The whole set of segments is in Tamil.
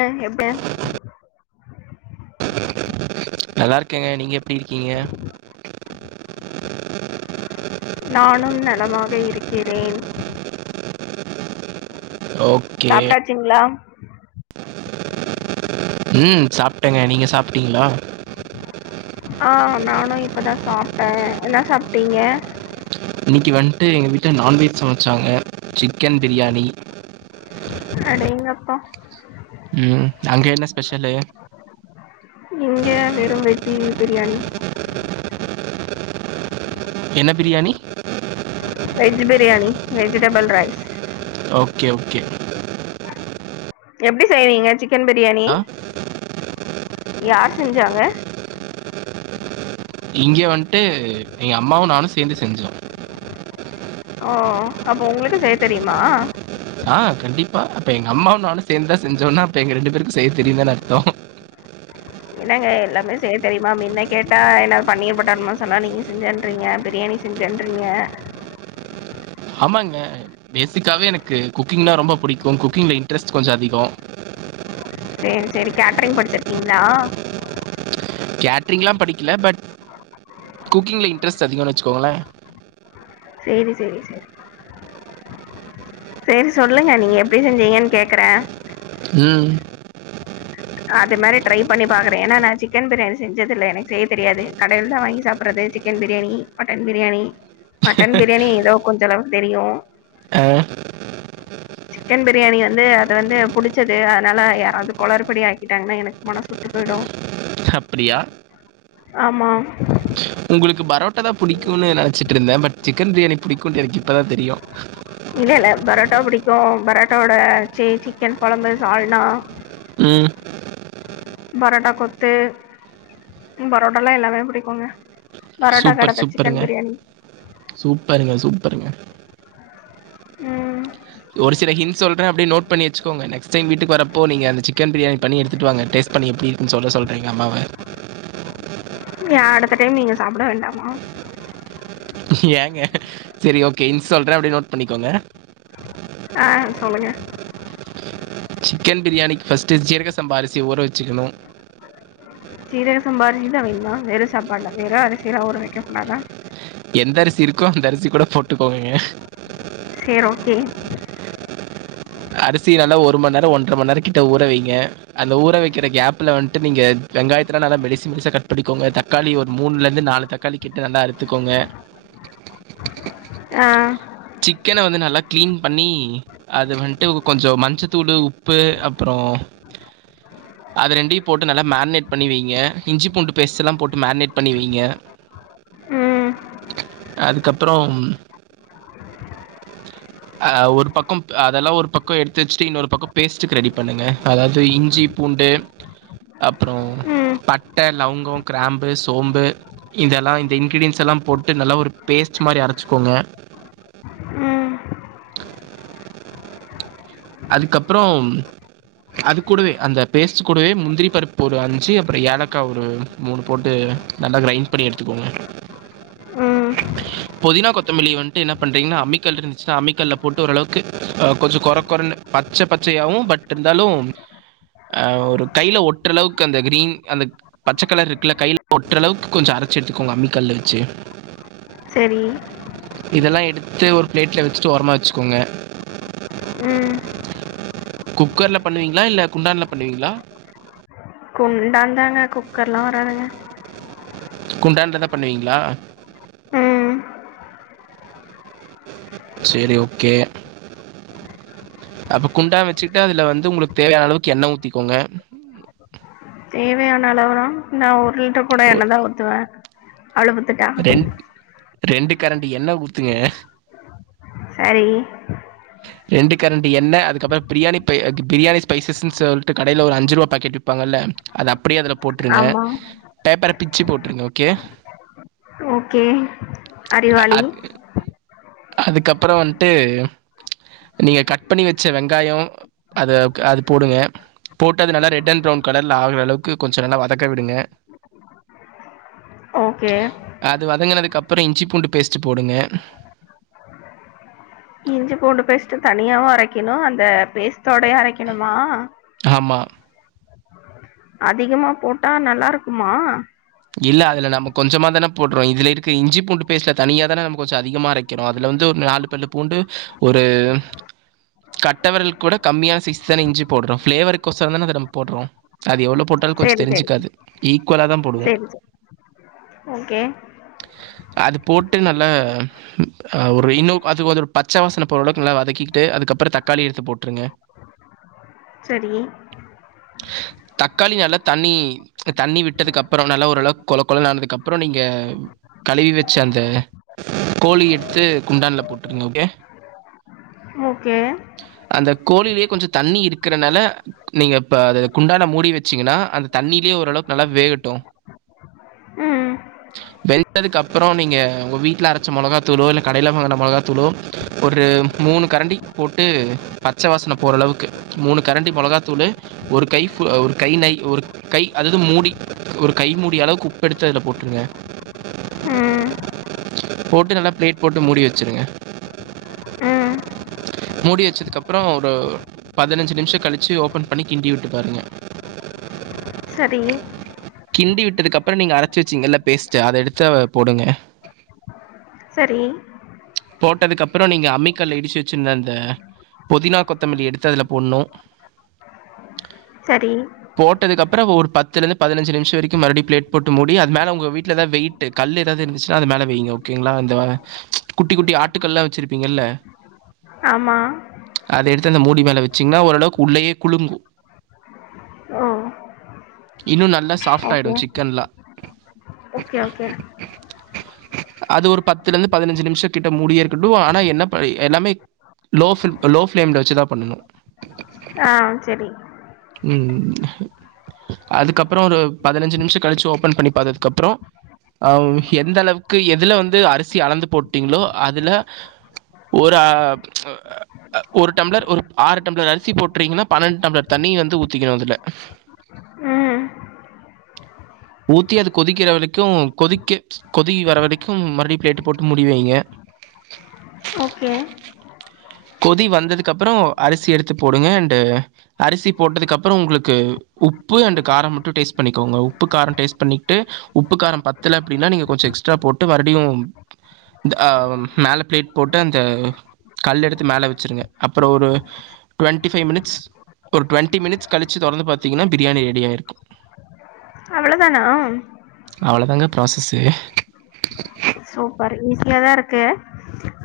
ஆ எப்ப நல்லா இருக்கேங்க நீங்க எப்டி இருக்கீங்க நானும் நலமாக இருக்கிறேன் ஓகே டிக்கலாம் ம் சாப்பிட்டேங்க நீங்க சாப்பிட்டீங்களா ஆ நானு இப்பதா சாப்ட்டே என்ன சாப்ட்டீங்க இன்னைக்கி வந்ட்டு எங்க வீட்ல நான்வெஜ் சமைச்சாங்க சிக்கன் பிரியாணி அடேங்கப்பா ம் அங்க என்ன ஸ்பெஷலு இங்க வெறு வெஜ் பி பிரியாணி என்ன biryani veg biryani vegetable rice okay okay எப்டி செய்வீங்க சிக்கன் பிரியாணி ஆ யார் செஞ்சாங்க இங்கே வந்ட்டு எங்க அம்மாவு நானு சேந்து செஞ்சோ ஓ அப்போ உங்களுக்கு செய்ய தெரியுமா அ கண்டிப்பா அப்ப எங்க அம்மாவு நானு சேந்துதா செஞ்சோனா அப்ப எங்க ரெண்டு பேருக்கு செய்ய தெரியுந்தான அர்த்தோ என்னங்க எல்லாமே செய்ய தெரியுமா அப்டினுதா கேட்டா என்னாவது பன்னீர் பட்டர்மசலா நீங்க செஞ்சறீங்க பிரியாணி செஞ்சன்றிங்க ஆமாங்க பேசிக்காவே எனக்கு குக்கிங்னா ரொம்ப புடிக்கும் குக்கிங்ல இன்ட்ரெஸ்ட் கொஞ்சோ அதிகோ செரி செரி கேட்ரிங் படிச்சுருங்கீங்கள கேட்ரிங்லா படிக்கல பட் குக்கிங்கில இன்ட்ரெஸ்ட் அதிகோன்னு வச்சுக்கோங்களே செரி செரி சரி செரி சொல்லுங்க நீங்க எப்டி செஞ்சீங்கன்னு கேக்குறே ம் அது மாறி ட்ரை பண்ணி பாக்குறே ஏன்னா நா சிக்கன் பிரியாணி செஞ்சது இல்ல எனக்கு செய்ய தெரியாது கடையில்ல தா வாங்கி சாப்படறது chicken biryani mutton biryani mutton biryani ஏதோ கொஞ்ச அளவுக்கு தெரியு அ. சிக்கன் பிரியாணி வந்து அது வந்து புடிச்சது அதனால யாராவது கொளறுபடி ஆக் கிட்டாங்கன்னா எனக்கு மனசு வுட்டு போயிடு அப்டியா ஆமாம் உங்களுக்கு பரோட்டா தா புடிக்கும்ன்னு நெனைச்சிட்டு இருந்தே பட் சிக்கன் பிரியாணி புடிக்குன்னு எனக்கு இப்பதா தெரியு இல்ல இல்ல பரோட்டா புடிக்கு பரோட்டாவோட சிக்கன் கொழம்பு சால்னா ம் பரோட்டா கொத்து பரோட்டால எல்லாமே புடிக்குங்க சூப்பர் சூப்பருங்க சூப்பருங்க சூப்பருங்க ம் ஒரு சில கின்சு சொல்றே அப்டியே நோட் பண்ணி வச்சுக்கோ நெக்ஸ்ட் டைம் வீட்டுக்கு வரப்ப நீங்க அந்த சி க்கன் பிரியாணி பண்ணி எடுத்துட்டு வாங்க டேஸ்ட் பண்ணி எப்டி இருக்குன்னு சொல்ல சொல்றே எங்க அம்மாவ ஏ அடுத்த டைம் நீங்க சாப்ட வேண்டாமா ஏங்க சரி ஓகே இன் சொல்றே அப்டியே நோட் பண்ணிக்கோங்க ஆ சொல்லுங்க சிக்கன் பிரியாணிக்கு ஃபர்ஸ்ட்டு ஜீரக சம்பா அரிசிய ஊர வச்சுக்கணும் சீரக சம்பா அரிசி தா வேணுமா வெறு சாப்பாட்ல வெறு அரிசில ஊற வெக்கக்கூடாதா எந்த அரிசி இருக்கோ அந்த அரிசிகுட போட்டுகோங்கக சேர் ஓகே அரிசி நல்லா ஒரு மண் நேர ஒன்றர மண் நேர கிட்ட ஊற வைங்க அந்த ஊற வைக்கிற கேப்ல வன்ட்டு நீங்க வெங்காயத்த நல்லா மெலிசு மெலிசா கட் பண்ணிகோங்க தக்காளி ஒரு மூண்ல இருந்து நாலு தக் காளிகிட்டு நல்லா அறுத்துக்கோங்க ஆ சிக்கன வந்து நல்லா க்ளீன் பண்ணீ அது வன்ட்டு கொஞ்ச மஞ்சதூளு உப்பு அப்றோ [unintelligible] அத ரெண்டியு போட்டு நல்லா மேன்னேட் பண்ணி வைங்க இஞ்சி பூண்டு பேஸ்ட்லா போட்டு மேன்னேட் பண்ணி வைங்க ம் அதுக்கப்றோம் அ ஒரு பக்கம்ப் அதெல்லா ஒரு பக்கோ எடுத்து வச்சிட்டு இன்னொரு பக்கோ பேஸ்ட்டுக்கு ரெடி பண்ணுங்க அதாது இஞ்சி பூண்டு உ அப்றோ பட்ட லவங்கோ கிராம்பு சோம்பு இதெல்லா இந்த இன்கிரீடியன்ஸ் எல்லா போட்டு நல்லா ஒரு பேஸ்ட்டு மாரி அரச்சிக்கோங்க ம் அதுக்கப்றோ அது கூடவே அந்த பேஸ்ட்டு கூடவே முந்திரி பருப்பு ஒரு அஞ்சி அப்றோ ஏலக்கா ஒரு மூணு போட்டு நல்லா கிரைன் பண்ணி எடுத்துக்கோங்க ம் பொதினா கொத்தமல்லி வன்ட்டு என்னா பண்றீங்கன்னா அமிக்கல்லு இருந்துச்சின்னா அம்மிக்கல்ல போட்டு ஓரளவுக்கு கொஞ்ச கொற கொறனு பச்ச பச்சயாவு பட் இருந்தாலு அ ஒரு கைல ஒட்ற அளவுக்கு அந்த கிரீன் அந்த பச்சக்கலர் இருக்குல்ல கையில ஒற்ற அளவுக்கு கொஞ்ச அரச்சி எடுத்துக்கோங்க அம்மி கல்ல வச்சி செரி இதெல்லா எடுத்து ஒரு பிளேட்ல வச்சுட்டு ஓரமா வச்சிக்கோங்க ம் குக்கர்ல பண்ணுவீங்ளா இல்ல குண்டான்ல பண்ணுவீங்களா குண்டாந்தாங்க குக்கர்லா வராதுங்க குண்டான்ல தா பண்ணுவீங்களா ம் செரி ஓகே அப்ப குண்டா வச்சிட்டு அதுல வந்து ஒங்களுக்கு தேவையான அளவுக்கு எண்ணெ ஊத்திக்கோங்க தேவையான அளவுனா நா ஒரு லிட்டர் கூட எண்ணெ தா ஊத்துவே அளவுதிட்டா ரெண்ட் ரெண்டு கரண்டி எண்ணெ ஊத்துங்க சரி ரெண்டு கரண்டி எண்ணெ அதுக்கப்றோ பிரியாணி பை பிரியாணி ஸ்பைசஸ்ன்னு சொல்ட்டு கடையில ஒரு அஞ்சுருவா பாக்கெட் விப்பாங்கல்ல அது அப்டியே அதுல போட்ருங்க ஆமாம் பேப்பர பிச்சி போட்ருங்க ஓகே ஓகே அறிவாளி அதுக்கப்றோ வன்ட்டு நீங்க கட் பண்ணி வெச்ச வெங்காய அத அது போடுங்க போட்டது நல்லா ரெட் அண்ட் ப்ரவுன் கலர்ல ஆகுற அளவுக்கு கொஞ்சோ நல்லா வதக்க விடுங்க ஓகே அது வதங்கினதுக்கப்புறோம் இஞ்சி பூண்டு பேஸ்ட்டு போடுங்க இஞ்சி பூண்டு பேஸ்ட் தனியாவும் அரைக்கணும் அந்த பேஸ்ட்டோடயே அரைக்கணுமா ஆமா அதிகமா போட்டா நல்லா இருக்குமா இல்ல அதுல நம்ம கொஞ்சமா தான போட்றோ இதுல இருக்க இஞ்சி பூண்டு பேஸ்ட்ல தனியா தான நம்ம கொஞ்சோ அதிகமா அரைக்கிரோ அதுல வந்து ஒரு நாலு வெள்ள பூண்டு ஒரு கட்ட விரல் கூட கம்மியான சைஸ் தான இ்ஞ்சி போட்றோ ப்ளேவர் கோஷ்ர தான போட்றோ அது போட்டாலு கொஞ்ச சேரி சேரி தெரிஞ்சுக்காது ஈக்குவலா தா போடுவோ சேரி சேரி ஓகே அது போட்டு நல்ல அ ஒரு இன்னு அதுக்கு வந்து ஒரு பச்ச வாசன போரளவுக்கு நல்லா வதக்கிட்டு அதுக்கப்புறோ தக்காளி எடுத்து போட்ருங்க சரி தக்காளி நல்லா தண்ணி தண்ணி விட்டதுக்கு அப்புறோநல்லா ஒரு நல்லா கொல கொலனு ஆனதுக்கு அப்றோ நீங்க கழுவி வச்சு அந்த கோழி எடுத்து குண்டான்ல போட்ருங்க ஓகே ஓகே அந்த கோழிலயே கொஞ்சோ தண்ணி இருக்கறனால நீங்க இப்ப அத குண்டான மூடி வச்சீங்கன்னா அந்த தண்ணியிலேயே ஓரளவுக்கு நல்லா வேகட்டு ம் வெந்ததுக்கு அப்றோ நீங்க உங்க வீட்ல அரச்ச மொளகாத்தூளோ இல்ல கடையில வாங்கின மொளகாத்தூளோ ஒரு மூணு கரண்டி போட்டு பச்ச வாசன போற அளவுக்கு மூணு கரண்டி மொளகாத்தூள் ஒரு கை ஒரு கை நை ஒரு கை அது மூடி ஒரு கை மூடிய அளவுக்கு உப்பு எடுத்து அதுல போட்ருங்க ம் போட்டு நல்லா பிளேட் போட்டு மூடி வச்சுடுங்க உம் மூடி வச்சதுக்கு அப்றோ ஒரு பதினஞ்சு நிமிஷோ கழிச்சு ஓப்பன் பண்ணி கிண்டி விட்டு பாருங்க சரி கிண்டி விட்டதுக்கப்புறோ நீங்க அரச்சி வச்சிங்கல்ல பேஸ்ட்டு அத எடுத்து போடுங்க சரி போட்டதுக்கு அப்புறோ நீங்க அம்மிக்கல்ல இடிச்சு வச்சிருந்த அந்த புதினா கொத்தமல்லிய எடுத்து அதுல போட்ணு சரி போட்டதுக்கு அப்புறோ ஒரு பத்துல இருந்து பதினஞ்சு நிமிஷோ வரைக்கு மறுபடி பிளேட் போட்டு முடி அது மேல உங்க வீட்ல தா வெயிட் கல் ஏதாவது இருந்துச்சுன்னா அது மேல வையுங்க ஓகேங்களா இந்த குட்டி குட்டி ஆட்டுக்கல்லா வச்சுருப்பீங்கள்ல ஆமா அத எடுத்து அந்த மூடி மேல வச்சீங்கன்னா ஓரளவுக்கு உள்ளேயே குளுங்கு ஓ இன்னூ நல்லா சாஃப்ட் ஆயிடு ஓகே சிக்கன்லா ஓகே ஓகே அது ஒரு பத்துல இருந்து பதினஞ்சு நிமிஷ கிட்ட மூடியே இருக்கட்டு ஆனா என்ன பண் எல்லாமே லோ ஃபிலீம் லோ ஃப்லேம் ல வச்சு தா பண்ணனு ஆ சரி ம் அதுக்கப்புற ஒரு பதினஞ்சு நிமிஷ கழிச்சு ஓபன் பண்ணி பாத்ததுக்கு அப்புறோ அ எந்த அளவுக்கு எதுல வந்து அரிசி அளந்து போட்டீங்களோ அதுல ஒரு ஆ அ ஒரு டம்ளர் ஒரு ஆறு டம்ளர் அரிசி போட்றீங்கன்னா பன்னெண்டு டம்ளர் தண்ணி வந்து ஊத்திக்கணு அதுல ம் ஊத்தி அது கொதிக்கிற வரைக்கு கொதிக்க கொதி வர வரைக்கு மறுபடியு பிளேட் போட்டு முடிவைங்க ஓகே கொதி வந்ததுக்கு அப்புற அரிசிய எடுத்து போடுங்க அண்டு அரிசி போட்டதுக்கு அப்புற உங்குளுக்கு உப்பு அண்டு கார மட்டு டேஸ்ட் பண்ணிக்கோங்க உ ப்பு கார டேஸ்ட் பண்ணிக்ட்டு உப்பு கார பத்தலனா அப்டின்னா நீங்க கொஞ்சஎக்ஸ்ட்ரா போட்டு மறுபடியு ஆ மேலே பிளேட் போட்டு அந்த கல் எடுத்து மேல வெச்சிருங்க அப்பறோ ஒரு டுவெண்டி ஃபைவ் மினிட்ஸ் ஒரு டுவெண்டி மினிட்ஸ் கழிச்சு தொறந்து பாத்திங்கன்னா பிரியாணி ரெடியாயிருக்கு அவளோ தானா அவளோதாங்க ப்ராஸஸ்ஸு சூப்பர் ஈஸியாதா இருக்கு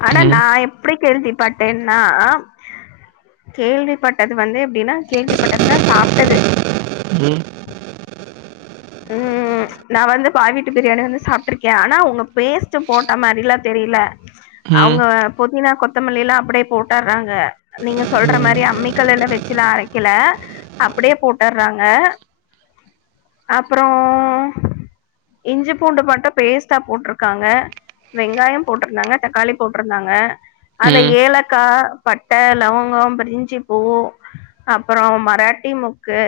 ஆனா ம் நா எப் புடி கேள்விப்பட்டேன்னா கேள்விப்பட்டது வந்து எப்டினா கேள்விப்பட்டதுனா சாப்டது ம் ம் நா வந்து பாய் வீட்டு பிரியாணி வந்து சாப்ட்டுருக்கே ஆனா அவுங்க பேஸ்ட் போட்ட மாரிலா தெரில ம் ம் அவுங்க புதினா கொத்தமல்லி எல்லா அப்டியே போட்டுறாங்க நீங்க சொல்ற மாரி அம்மி கல்லுல வெச்சுலா அரைக்கல அப்டியே போட்டுறாங்க அப்றோ இஞ்சி பூண்டு மட்டு பேஸ்ட்டா போட்ருக்காங்க வெங்காயம் போட்ருந்தாங்க தக்காளி போட்ருந்தாங்க அந்த ம் ஏலக்கா பட்டை லவங்கம் பிரிஞ்சு பூ அப்பறோ மராட்டி மொக்கு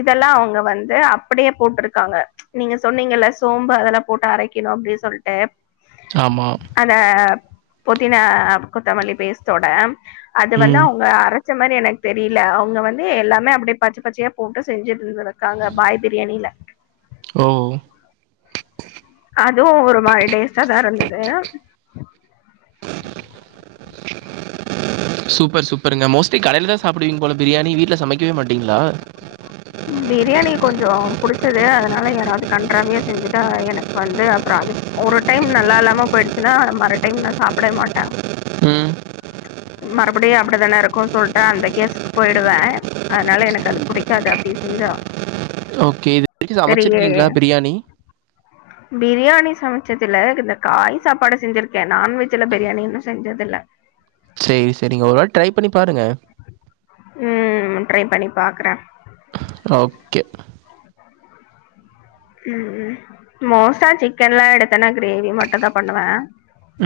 இதெல்லா அவுங்க வந்து அப்படியே போட்ருக்காங்க நீங்க சொன்னீங்கல்ல சோம்பு அதெல்லா போட்டு அரைக்கிணு அப்டி சொல்ட்டு ஆமா அந்த புதினா கொத்தமல்லி பேஸ்டோட அது வந்து ம் அவுங்க அரச் ச மாரி எனக்கு தெரில அவுங்க வந்து எல்லாமே அப்டியே பச்ச பச்சயா போட்டு செஞ்சுட்டுந்திருக்காங்க பாய் பிரியாணில ஓ அதுவு ஒரு மாரி டேஸ்ட்டா தா இருந்தது சூப்பர் சூப்பருங்க மோஸ்ட்லி கடயில தா சாப்புடுவீங்க போல பிரியாணி வீட்ல சமைக்கவே மாட்டீங்ளா பிரியாணி கொஞ்ச புடிச்சது அதுனால யாராவது கன்ராவியா செஞ்சுட்டா எனக்கு வந்து அப்புறோ அது ஒரு டைம் நல்லா இல்லாம போயிடுச்சுன்னா மறு டைம் நா சாப்டவே மாட்ட ம் மறுபடியு அப்புடித்தானே இருக்குன் சொல்ட்டு அந்த கேஸ்க்கு போயிடுவே அதுனால எனக்கு அது புடிக்காது [unintelligible] செஞ்சா ஓகே. இது வரைக்கும் தெரியலையே சமைச்சிருக்கீங்களா பிரியாணி? பிரியாணி சமைச்சதுல இந்த காய் சாப்பாடு செஞ்சிருக்கே நான்வெஜ்ல பிரியாணி இன்னு செஞ்சது இல்ல சேரி சேரிங்க ஒரு வாட்டி ட்ரை பண்ணி பாருங்க ம் ட்ரை பண்ணி பாக்குறே ஓகே ம் மோஸ்ட்டா சிக்கன்லா எடுத்தேனா கிரேவி மட் டுதா பண்ணுவே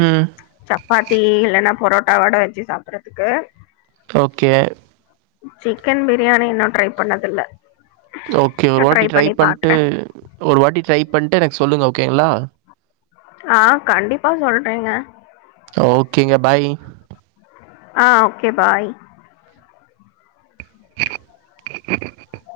ம். சப்பாத்தி இல்லைன்னா பரோட்டாவோட வெச்சி சாப்புட்றதுக்கு ஓகே சிக்கன் பிரியாணி இன்னு ட்ரை பண்ணதில்ல ஓகே ஒரு வாட்டி ட்ரை பண்ணி பண்ணிட்டு பாக்குறேன் ஒரு வாட்டி ட்ரை பண்ணிட்டு எனக்கு சொல்லுங்க ஓகேங்ளா ஆ கண்டிப்பா சொல்றேங்க ஓகேங்க பாய் ஆ ஓகே பாய் [inaudible]